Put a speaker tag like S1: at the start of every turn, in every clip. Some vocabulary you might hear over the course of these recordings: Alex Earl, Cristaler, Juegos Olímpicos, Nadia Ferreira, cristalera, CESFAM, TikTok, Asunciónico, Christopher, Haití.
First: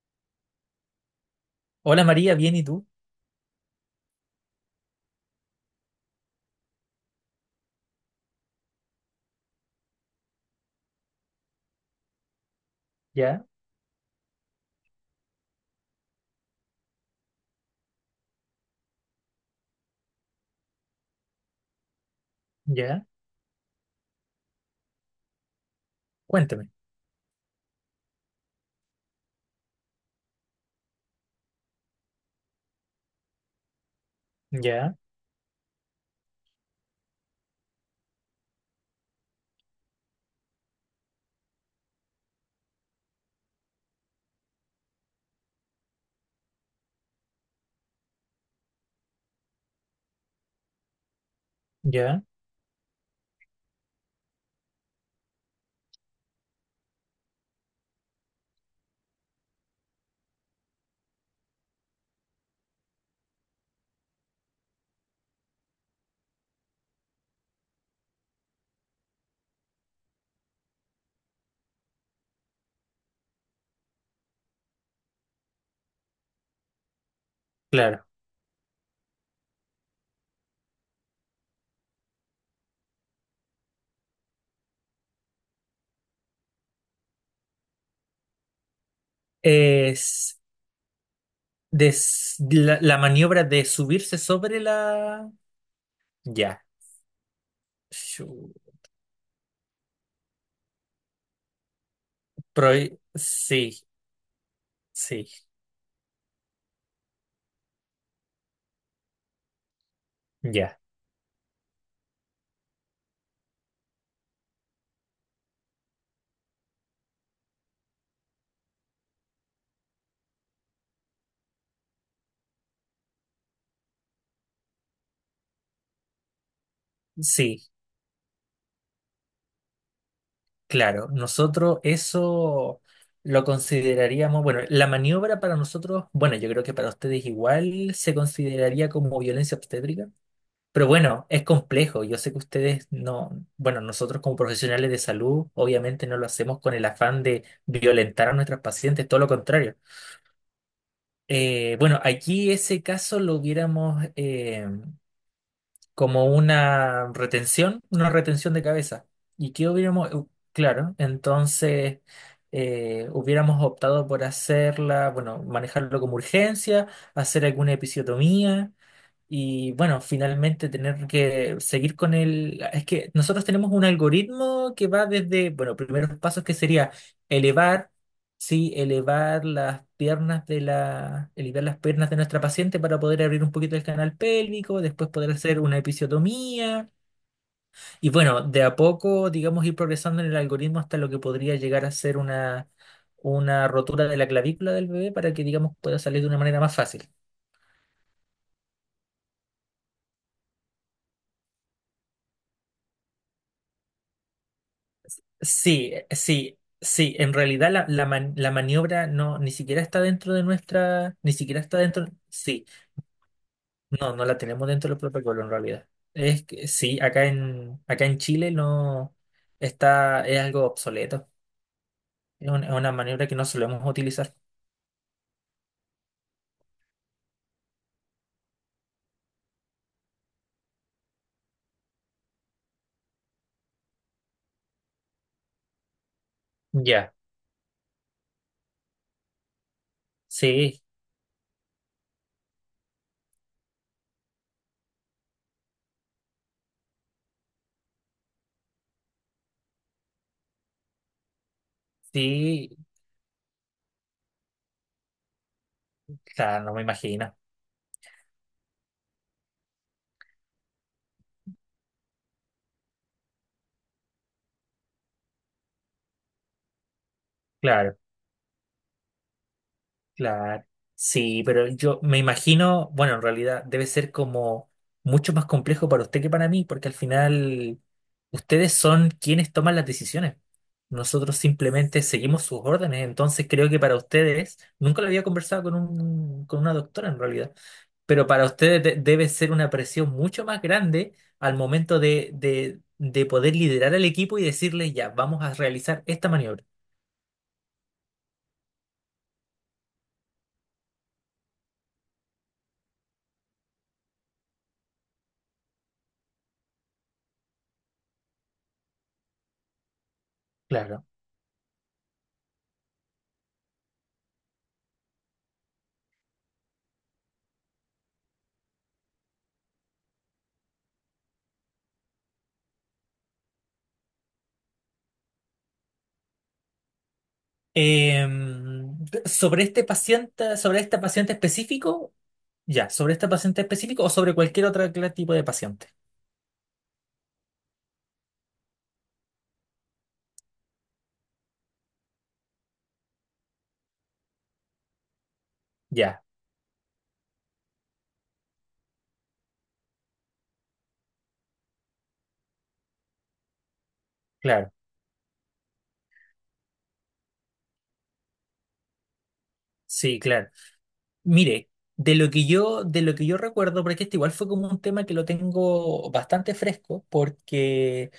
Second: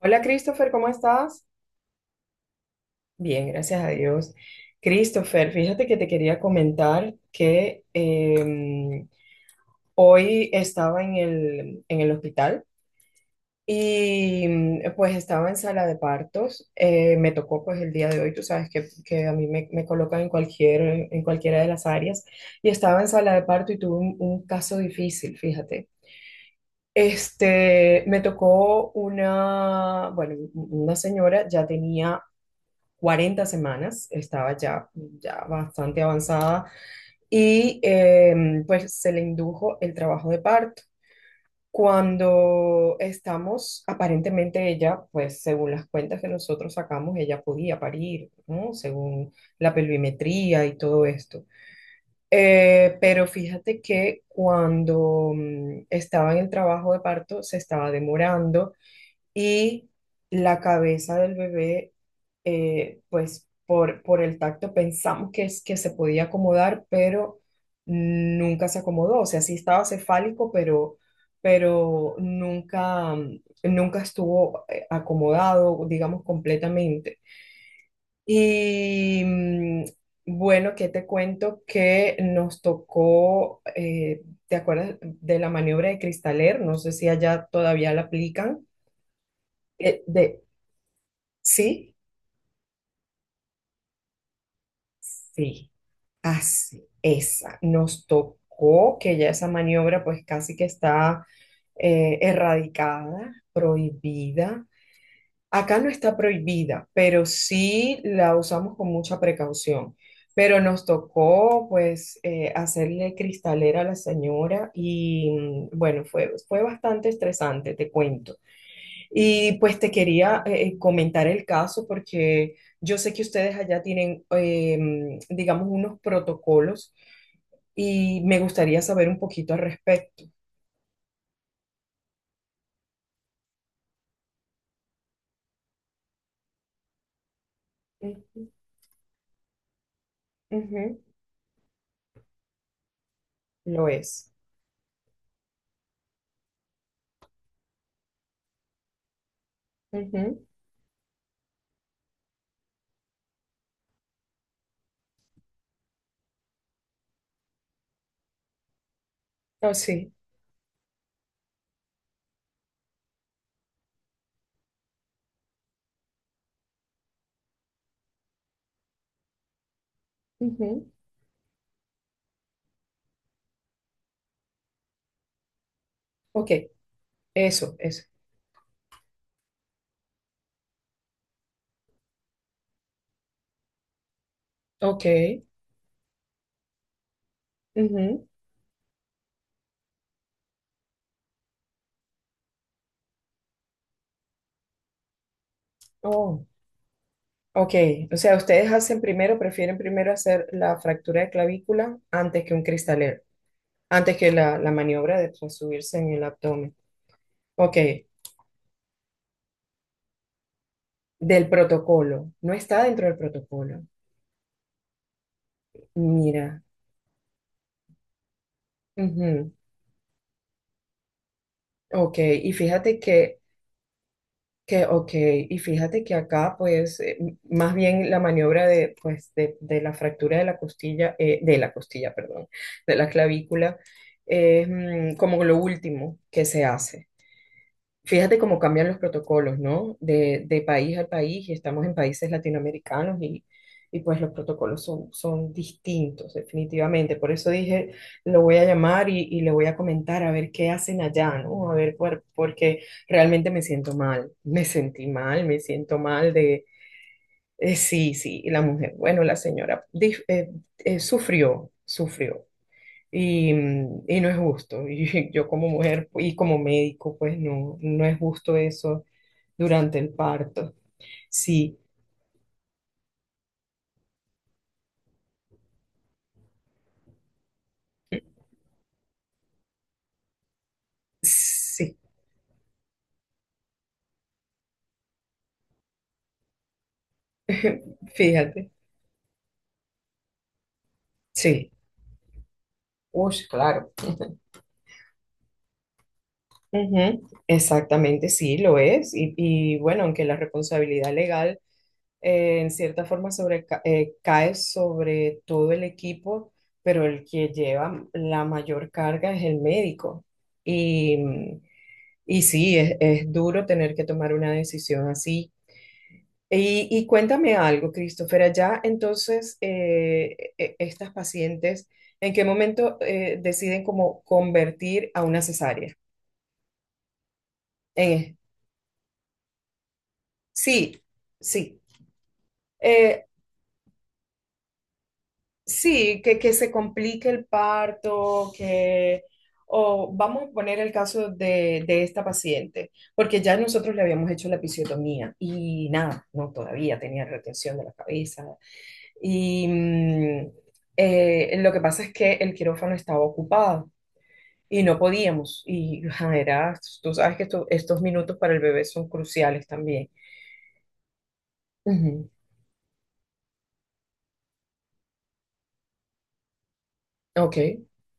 S1: Hola Christopher, ¿cómo estás?
S2: Hola María, bien, ¿y tú?
S1: Bien, gracias a Dios. Christopher, fíjate que te quería comentar que hoy estaba en el hospital
S2: Ya,
S1: y pues estaba en sala de partos. Me tocó pues el día de hoy, tú sabes que a mí me colocan en cualquiera de las áreas y estaba
S2: ya,
S1: en sala de parto y tuve un caso difícil, fíjate.
S2: cuéntame.
S1: Me tocó una, bueno, una señora ya tenía 40 semanas, estaba ya,
S2: Ya,
S1: ya bastante avanzada y pues se le indujo el trabajo de parto. Cuando estamos, aparentemente ella, pues según las cuentas que nosotros sacamos, ella podía parir, ¿no? Según la pelvimetría y todo esto.
S2: ya,
S1: Pero fíjate que cuando estaba en el trabajo de parto se estaba demorando y la cabeza del bebé, pues por el tacto pensamos que se podía acomodar, pero nunca se acomodó. O sea, sí estaba cefálico, pero nunca estuvo acomodado, digamos, completamente.
S2: claro.
S1: Y bueno, ¿qué te cuento? Que nos tocó, ¿te acuerdas de la maniobra de Cristaler? No sé si allá todavía la aplican eh,
S2: Es
S1: de,
S2: des-
S1: Sí,
S2: la, la maniobra de subirse sobre la.
S1: Sí,
S2: Ya.
S1: así, esa. Nos
S2: Shu-
S1: tocó que ya esa maniobra pues casi que está
S2: Pro-
S1: erradicada,
S2: Sí,
S1: prohibida.
S2: sí,
S1: Acá no está prohibida, pero sí la usamos con mucha precaución. Pero
S2: ya,
S1: nos tocó pues hacerle cristalera a la señora y bueno, fue bastante estresante, te cuento. Y pues te quería comentar el caso porque yo sé que ustedes allá tienen, digamos, unos protocolos
S2: sí,
S1: y me gustaría saber un poquito al respecto.
S2: claro. Nosotros eso lo consideraríamos, bueno, la maniobra para nosotros, bueno, yo creo que para ustedes igual se
S1: Ujú,
S2: consideraría como violencia obstétrica. Pero
S1: ujú.
S2: bueno, es complejo. Yo sé que ustedes no, bueno,
S1: Lo
S2: nosotros
S1: es.
S2: como profesionales de salud, obviamente no lo hacemos con el afán de violentar a nuestras pacientes, todo lo contrario.
S1: Ujú.
S2: Bueno, aquí ese caso lo hubiéramos como una retención de cabeza. ¿Y qué
S1: Oh,
S2: hubiéramos?
S1: sí.
S2: Claro, entonces hubiéramos optado por hacerla, bueno, manejarlo como urgencia, hacer alguna episiotomía y bueno, finalmente
S1: Ujú.
S2: tener que seguir con el. Es que nosotros tenemos un algoritmo que va desde, bueno, primeros pasos
S1: Ok,
S2: que sería
S1: eso,
S2: elevar,
S1: eso.
S2: sí, elevar las piernas de nuestra paciente para poder abrir un poquito el canal pélvico,
S1: Ok.
S2: después poder hacer una episiotomía. Y
S1: Ujú.
S2: bueno, de a poco, digamos, ir progresando en el algoritmo hasta lo que podría llegar a ser una rotura de la clavícula del bebé para que, digamos, pueda salir de una
S1: Oh,
S2: manera más fácil.
S1: ok. O sea, ustedes hacen primero, prefieren primero hacer la fractura de clavícula antes que un cristalero, antes que la maniobra de
S2: Sí,
S1: subirse en el
S2: sí,
S1: abdomen.
S2: sí. En realidad
S1: Ok,
S2: la maniobra no, ni siquiera está dentro de nuestra, ni
S1: del
S2: siquiera está dentro.
S1: protocolo, no
S2: Sí,
S1: está dentro del protocolo.
S2: no, no la tenemos dentro del protocolo en realidad. Es
S1: Mira,
S2: que sí, acá en Chile no
S1: ujú,
S2: está, es algo obsoleto.
S1: ok,
S2: Es
S1: y
S2: un- es una
S1: fíjate
S2: maniobra que
S1: que,
S2: no solemos utilizar.
S1: ok, y fíjate que acá, pues, más bien la maniobra de, pues, de la fractura de la costilla, perdón, de la clavícula, es como lo último que se hace.
S2: Ya,
S1: Fíjate cómo cambian los protocolos, ¿no? De
S2: sí,
S1: país a país, y estamos en países latinoamericanos y pues los protocolos son, son distintos, definitivamente. Por eso dije, lo voy a llamar y le voy a comentar a ver qué hacen allá, ¿no? A ver,
S2: sí,
S1: porque realmente me siento mal, me sentí mal, me siento mal de,
S2: claro, no me imagino.
S1: sí, sí, y la mujer, bueno, la señora sufrió, sufrió. Y no es justo. Y yo como mujer y como médico, pues no,
S2: Claro.
S1: no es justo eso durante el
S2: Claro.
S1: parto.
S2: Sí, pero
S1: Sí,
S2: yo me imagino, bueno, en realidad debe ser como mucho más complejo para usted que para mí, porque al final ustedes son quienes toman las decisiones. Nosotros
S1: sí,
S2: simplemente seguimos sus órdenes, entonces creo que para ustedes, nunca lo había conversado con un, con una doctora en realidad, pero para
S1: fíjate,
S2: ustedes debe ser una presión mucho más grande al
S1: sí.
S2: momento de
S1: Uy,
S2: poder
S1: claro.
S2: liderar al equipo y decirle, ya, vamos a realizar esta maniobra.
S1: Ujú, exactamente, sí, lo es. Y, bueno, aunque la responsabilidad legal en cierta forma sobre, cae sobre todo el equipo, pero el que lleva la mayor carga es el médico.
S2: Claro.
S1: Y, y sí, es duro tener que tomar una decisión así. Y cuéntame algo, Christopher, allá entonces estas pacientes, ¿en qué momento deciden como convertir a una cesárea?
S2: Eh,
S1: En-
S2: Sobre este paciente, sobre esta
S1: sí,
S2: paciente
S1: sí,
S2: específico, ya, sobre
S1: eh,
S2: esta paciente específico o sobre cualquier otro tipo de paciente.
S1: sí, que se complique el parto, que, o vamos a poner el caso de esta paciente, porque ya nosotros le habíamos hecho la episiotomía y
S2: Ya,
S1: nada, no, todavía tenía retención de la cabeza. Y lo que pasa es que el quirófano estaba ocupado
S2: claro,
S1: y no podíamos. Y ajá, era, tú sabes que estos minutos para el bebé son cruciales también.
S2: sí, claro. Mire,
S1: Ujú,
S2: de lo que yo recuerdo, porque este igual fue como un tema que lo tengo bastante fresco,
S1: ok.
S2: porque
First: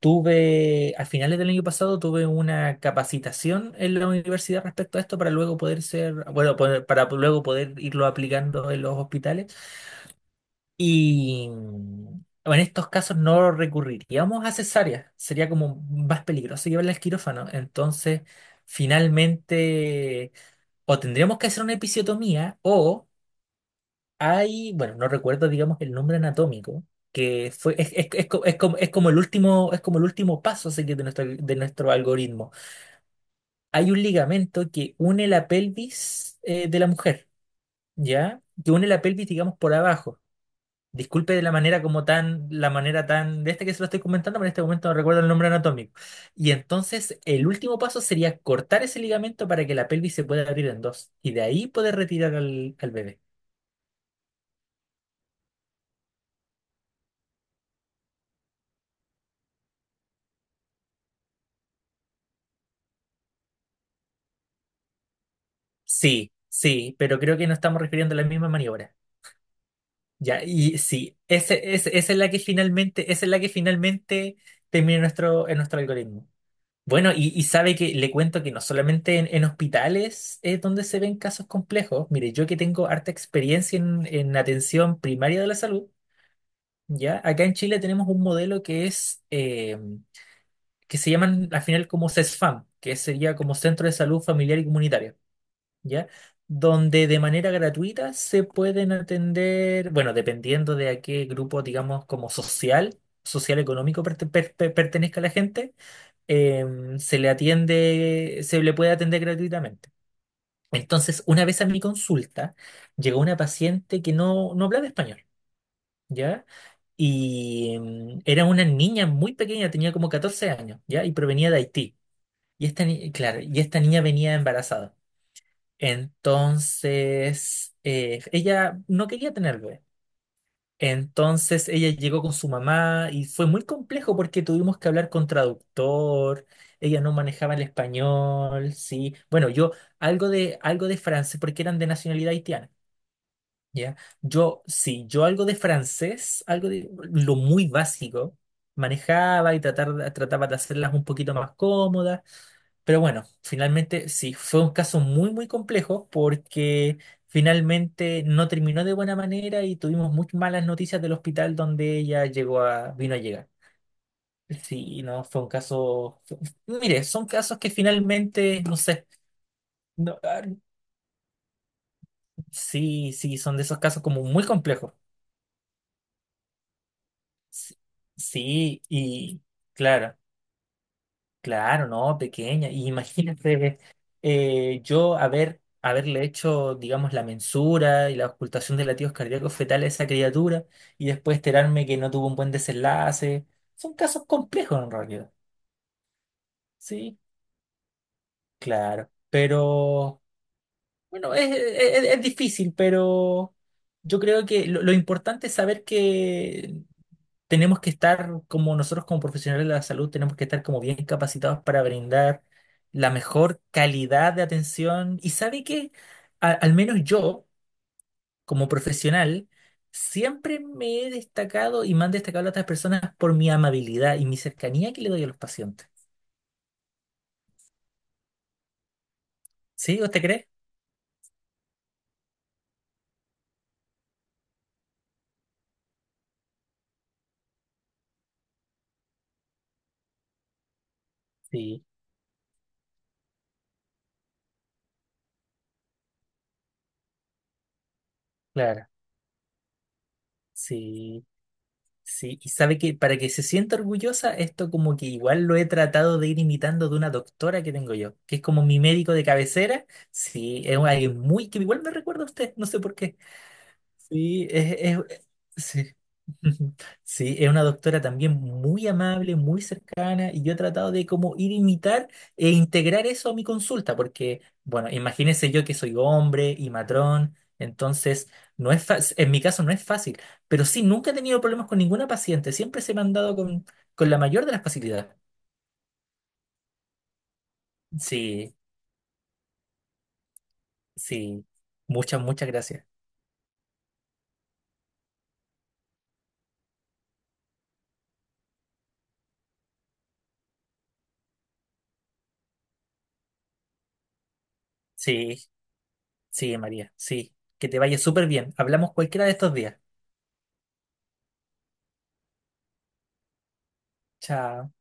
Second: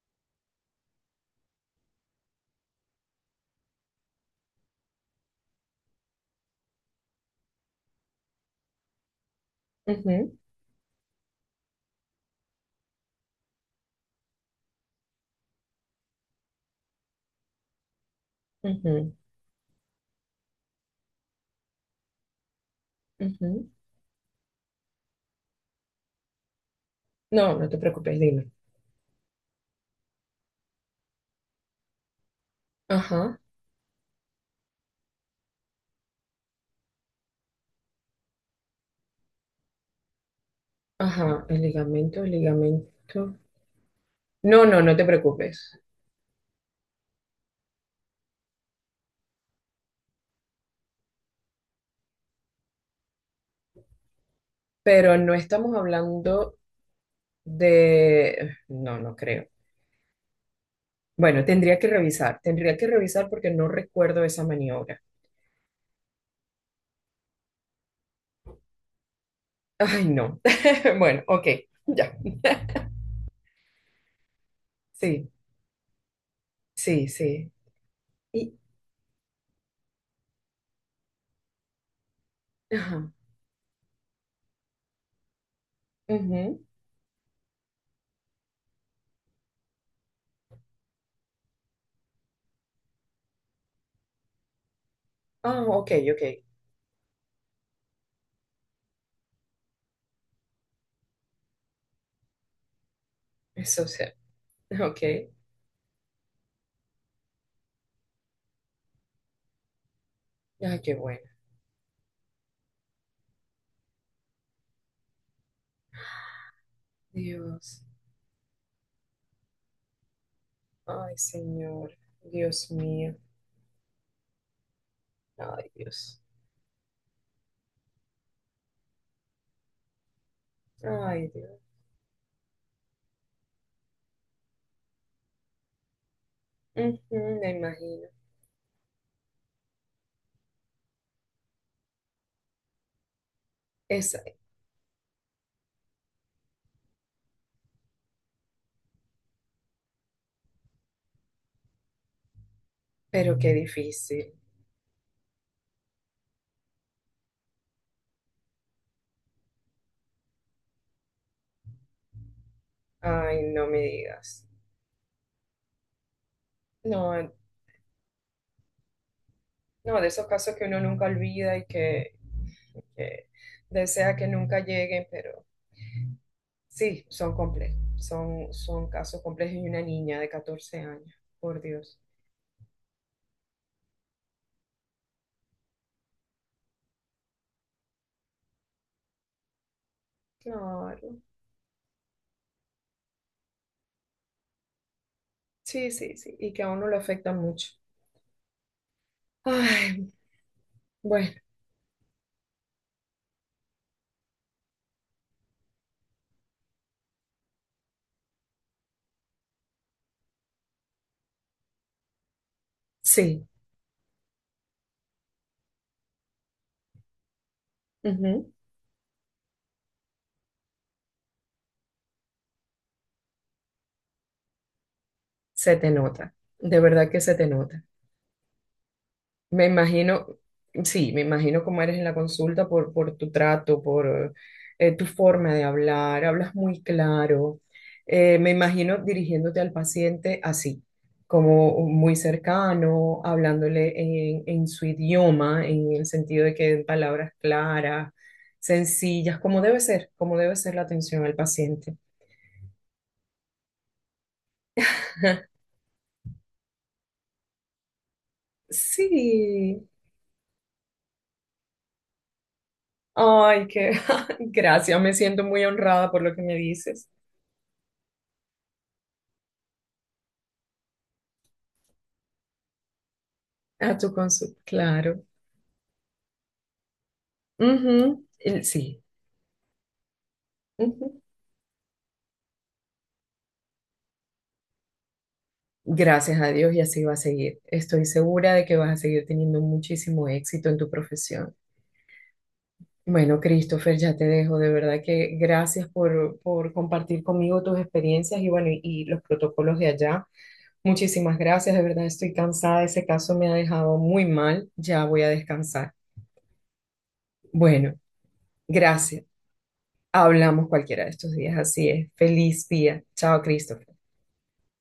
S2: tuve, a finales del año pasado, tuve una capacitación en la universidad respecto a esto para luego poder ser, bueno, para luego poder irlo aplicando en los hospitales.
S1: Ujú,
S2: Y en estos casos no recurriríamos a cesárea, sería como más peligroso llevarla al quirófano. Entonces,
S1: ujú,
S2: finalmente, o tendríamos que hacer una episiotomía, o
S1: ujú.
S2: hay, bueno, no recuerdo, digamos, el nombre anatómico, que
S1: No, no
S2: fue,
S1: te preocupes,
S2: es co-
S1: dime.
S2: es como, es como el último paso, así que, de nuestro algoritmo.
S1: Ajá,
S2: Hay un ligamento que une la pelvis, de la mujer, ¿ya? Que une la pelvis, digamos, por abajo. Disculpe de
S1: ajá,
S2: la
S1: el
S2: manera como
S1: ligamento, el
S2: tan, la manera
S1: ligamento.
S2: tan de este que se lo estoy comentando, pero en este
S1: No, no,
S2: momento no
S1: no te
S2: recuerdo el nombre
S1: preocupes.
S2: anatómico. Y entonces el último paso sería cortar ese ligamento para que la pelvis se pueda abrir en dos y de ahí poder retirar al bebé.
S1: Pero no estamos hablando de... No, no creo. Bueno, tendría que revisar porque no recuerdo esa maniobra.
S2: Sí, sí, pero creo que no estamos refiriendo a la misma maniobra.
S1: Ay, no.
S2: Ya, y sí,
S1: Bueno, ok, ya.
S2: esa es la que finalmente, termina en
S1: Sí,
S2: nuestro, algoritmo.
S1: sí,
S2: Bueno, y
S1: sí.
S2: sabe que le cuento que
S1: Y,
S2: no solamente en hospitales es donde se ven casos complejos. Mire, yo que tengo harta
S1: ajá,
S2: experiencia en atención primaria de la salud,
S1: ujú.
S2: ¿ya? Acá en Chile tenemos un modelo que es, que se llaman al final como CESFAM, que sería como Centro de Salud Familiar y comunitaria.
S1: Ah, ok,
S2: ¿Ya?
S1: ok.
S2: Donde de manera gratuita se pueden atender, bueno, dependiendo de a qué grupo, digamos, como social
S1: Eso
S2: económico
S1: sea, ok.
S2: pertenezca la gente se le puede atender gratuitamente.
S1: Ay, qué
S2: Entonces,
S1: bueno.
S2: una vez a mi consulta, llegó una paciente que no hablaba español, ¿ya? Y
S1: Dios.
S2: era una niña muy pequeña, tenía como 14 años, ¿ya? Y
S1: Ay,
S2: provenía de
S1: Señor.
S2: Haití. Y
S1: Dios
S2: esta, ni-
S1: mío.
S2: claro, y esta niña venía embarazada.
S1: Ay, Dios.
S2: Entonces, ella no quería tener bebé.
S1: Ay, Dios.
S2: Entonces ella llegó con su mamá y fue muy complejo porque tuvimos que hablar con traductor, ella no
S1: Ujú, me
S2: manejaba el
S1: imagino.
S2: español, sí. Bueno, yo algo de francés porque eran de nacionalidad haitiana. ¿Ya?
S1: Esa-
S2: Yo, sí, yo algo de francés, algo de lo muy básico, manejaba y trataba de hacerlas un poquito más cómodas, pero bueno,
S1: pero qué
S2: finalmente
S1: difícil.
S2: sí, fue un caso muy, muy complejo porque finalmente no terminó de buena manera y tuvimos muy malas noticias del hospital donde ella llegó a, vino a
S1: Ay,
S2: llegar.
S1: no me digas.
S2: Sí, no, fue un caso. Mire, son
S1: No,
S2: casos que finalmente, no sé,
S1: no, de
S2: no,
S1: esos
S2: ah,
S1: casos que uno nunca olvida y
S2: sí,
S1: que
S2: sí, son de esos casos
S1: desea
S2: como
S1: que
S2: muy
S1: nunca
S2: complejos.
S1: lleguen, pero sí, son
S2: S-
S1: complejos, son,
S2: Sí,
S1: son casos
S2: y
S1: complejos y una
S2: claro,
S1: niña de 14 años, por
S2: claro,
S1: Dios.
S2: no, pequeña. Y imagínate yo haberle hecho, digamos, la mensura y la ocultación de latidos cardíacos fetales a esa criatura y
S1: Claro,
S2: después enterarme que no tuvo un buen desenlace. Son casos complejos en realidad.
S1: sí, sí, sí, y que a uno le
S2: Sí,
S1: afecta mucho.
S2: claro.
S1: Ay,
S2: Pero,
S1: bueno,
S2: bueno, es difícil, pero yo creo que lo importante es saber que tenemos que estar, como nosotros como profesionales de la salud, tenemos que estar como bien capacitados para brindar la
S1: sí,
S2: mejor calidad de atención. Y sabe que, al menos yo,
S1: ujú.
S2: como profesional, siempre me he destacado y me han destacado otras personas por mi amabilidad y mi cercanía que le doy a los
S1: Se
S2: pacientes.
S1: te nota, de verdad que se te nota. Me
S2: ¿Sí? ¿Usted
S1: imagino,
S2: cree?
S1: sí, me imagino cómo eres en la consulta por tu trato, por tu forma de hablar, hablas muy claro. Me imagino dirigiéndote al paciente así, como
S2: Sí,
S1: muy cercano, hablándole en su idioma, en el sentido de que en palabras claras,
S2: claro.
S1: sencillas, como debe ser la atención
S2: Sí.
S1: al paciente.
S2: Sí, y sabe que para que se sienta orgullosa, esto como que igual lo he tratado de ir imitando de una doctora que tengo yo, que es como mi médico de
S1: Sí,
S2: cabecera. Sí, es alguien muy que igual me recuerda a usted, no sé por qué.
S1: ay, qué
S2: Sí,
S1: gracias, me siento muy
S2: sí.
S1: honrada por lo que me dices.
S2: Sí, es una doctora también muy amable, muy cercana, y yo he tratado de como ir a imitar e integrar eso a mi
S1: A
S2: consulta,
S1: tu
S2: porque,
S1: consulta
S2: bueno,
S1: claro.
S2: imagínese yo que soy hombre y matrón,
S1: Ujú,
S2: entonces
S1: el-
S2: no es fa-
S1: sí,
S2: en mi caso no es fácil, pero sí, nunca he
S1: ujú.
S2: tenido problemas con ninguna paciente, siempre se me han dado con, la mayor de las facilidades.
S1: Gracias a Dios y así va a seguir. Estoy segura
S2: Sí,
S1: de que vas a seguir teniendo muchísimo éxito en tu
S2: sí,
S1: profesión.
S2: muchas, muchas gracias.
S1: Bueno, Christopher, ya te dejo. De verdad que gracias por compartir conmigo tus experiencias y bueno, y los protocolos de allá. Muchísimas gracias. De verdad estoy cansada. Ese caso me ha dejado muy mal. Ya voy a
S2: Sí,
S1: descansar.
S2: sí, María, sí, que te
S1: Bueno,
S2: vaya súper bien. Hablamos
S1: gracias.
S2: cualquiera de estos días.
S1: Hablamos cualquiera de estos días. Así es. Feliz día. Chao, Christopher.
S2: Chao.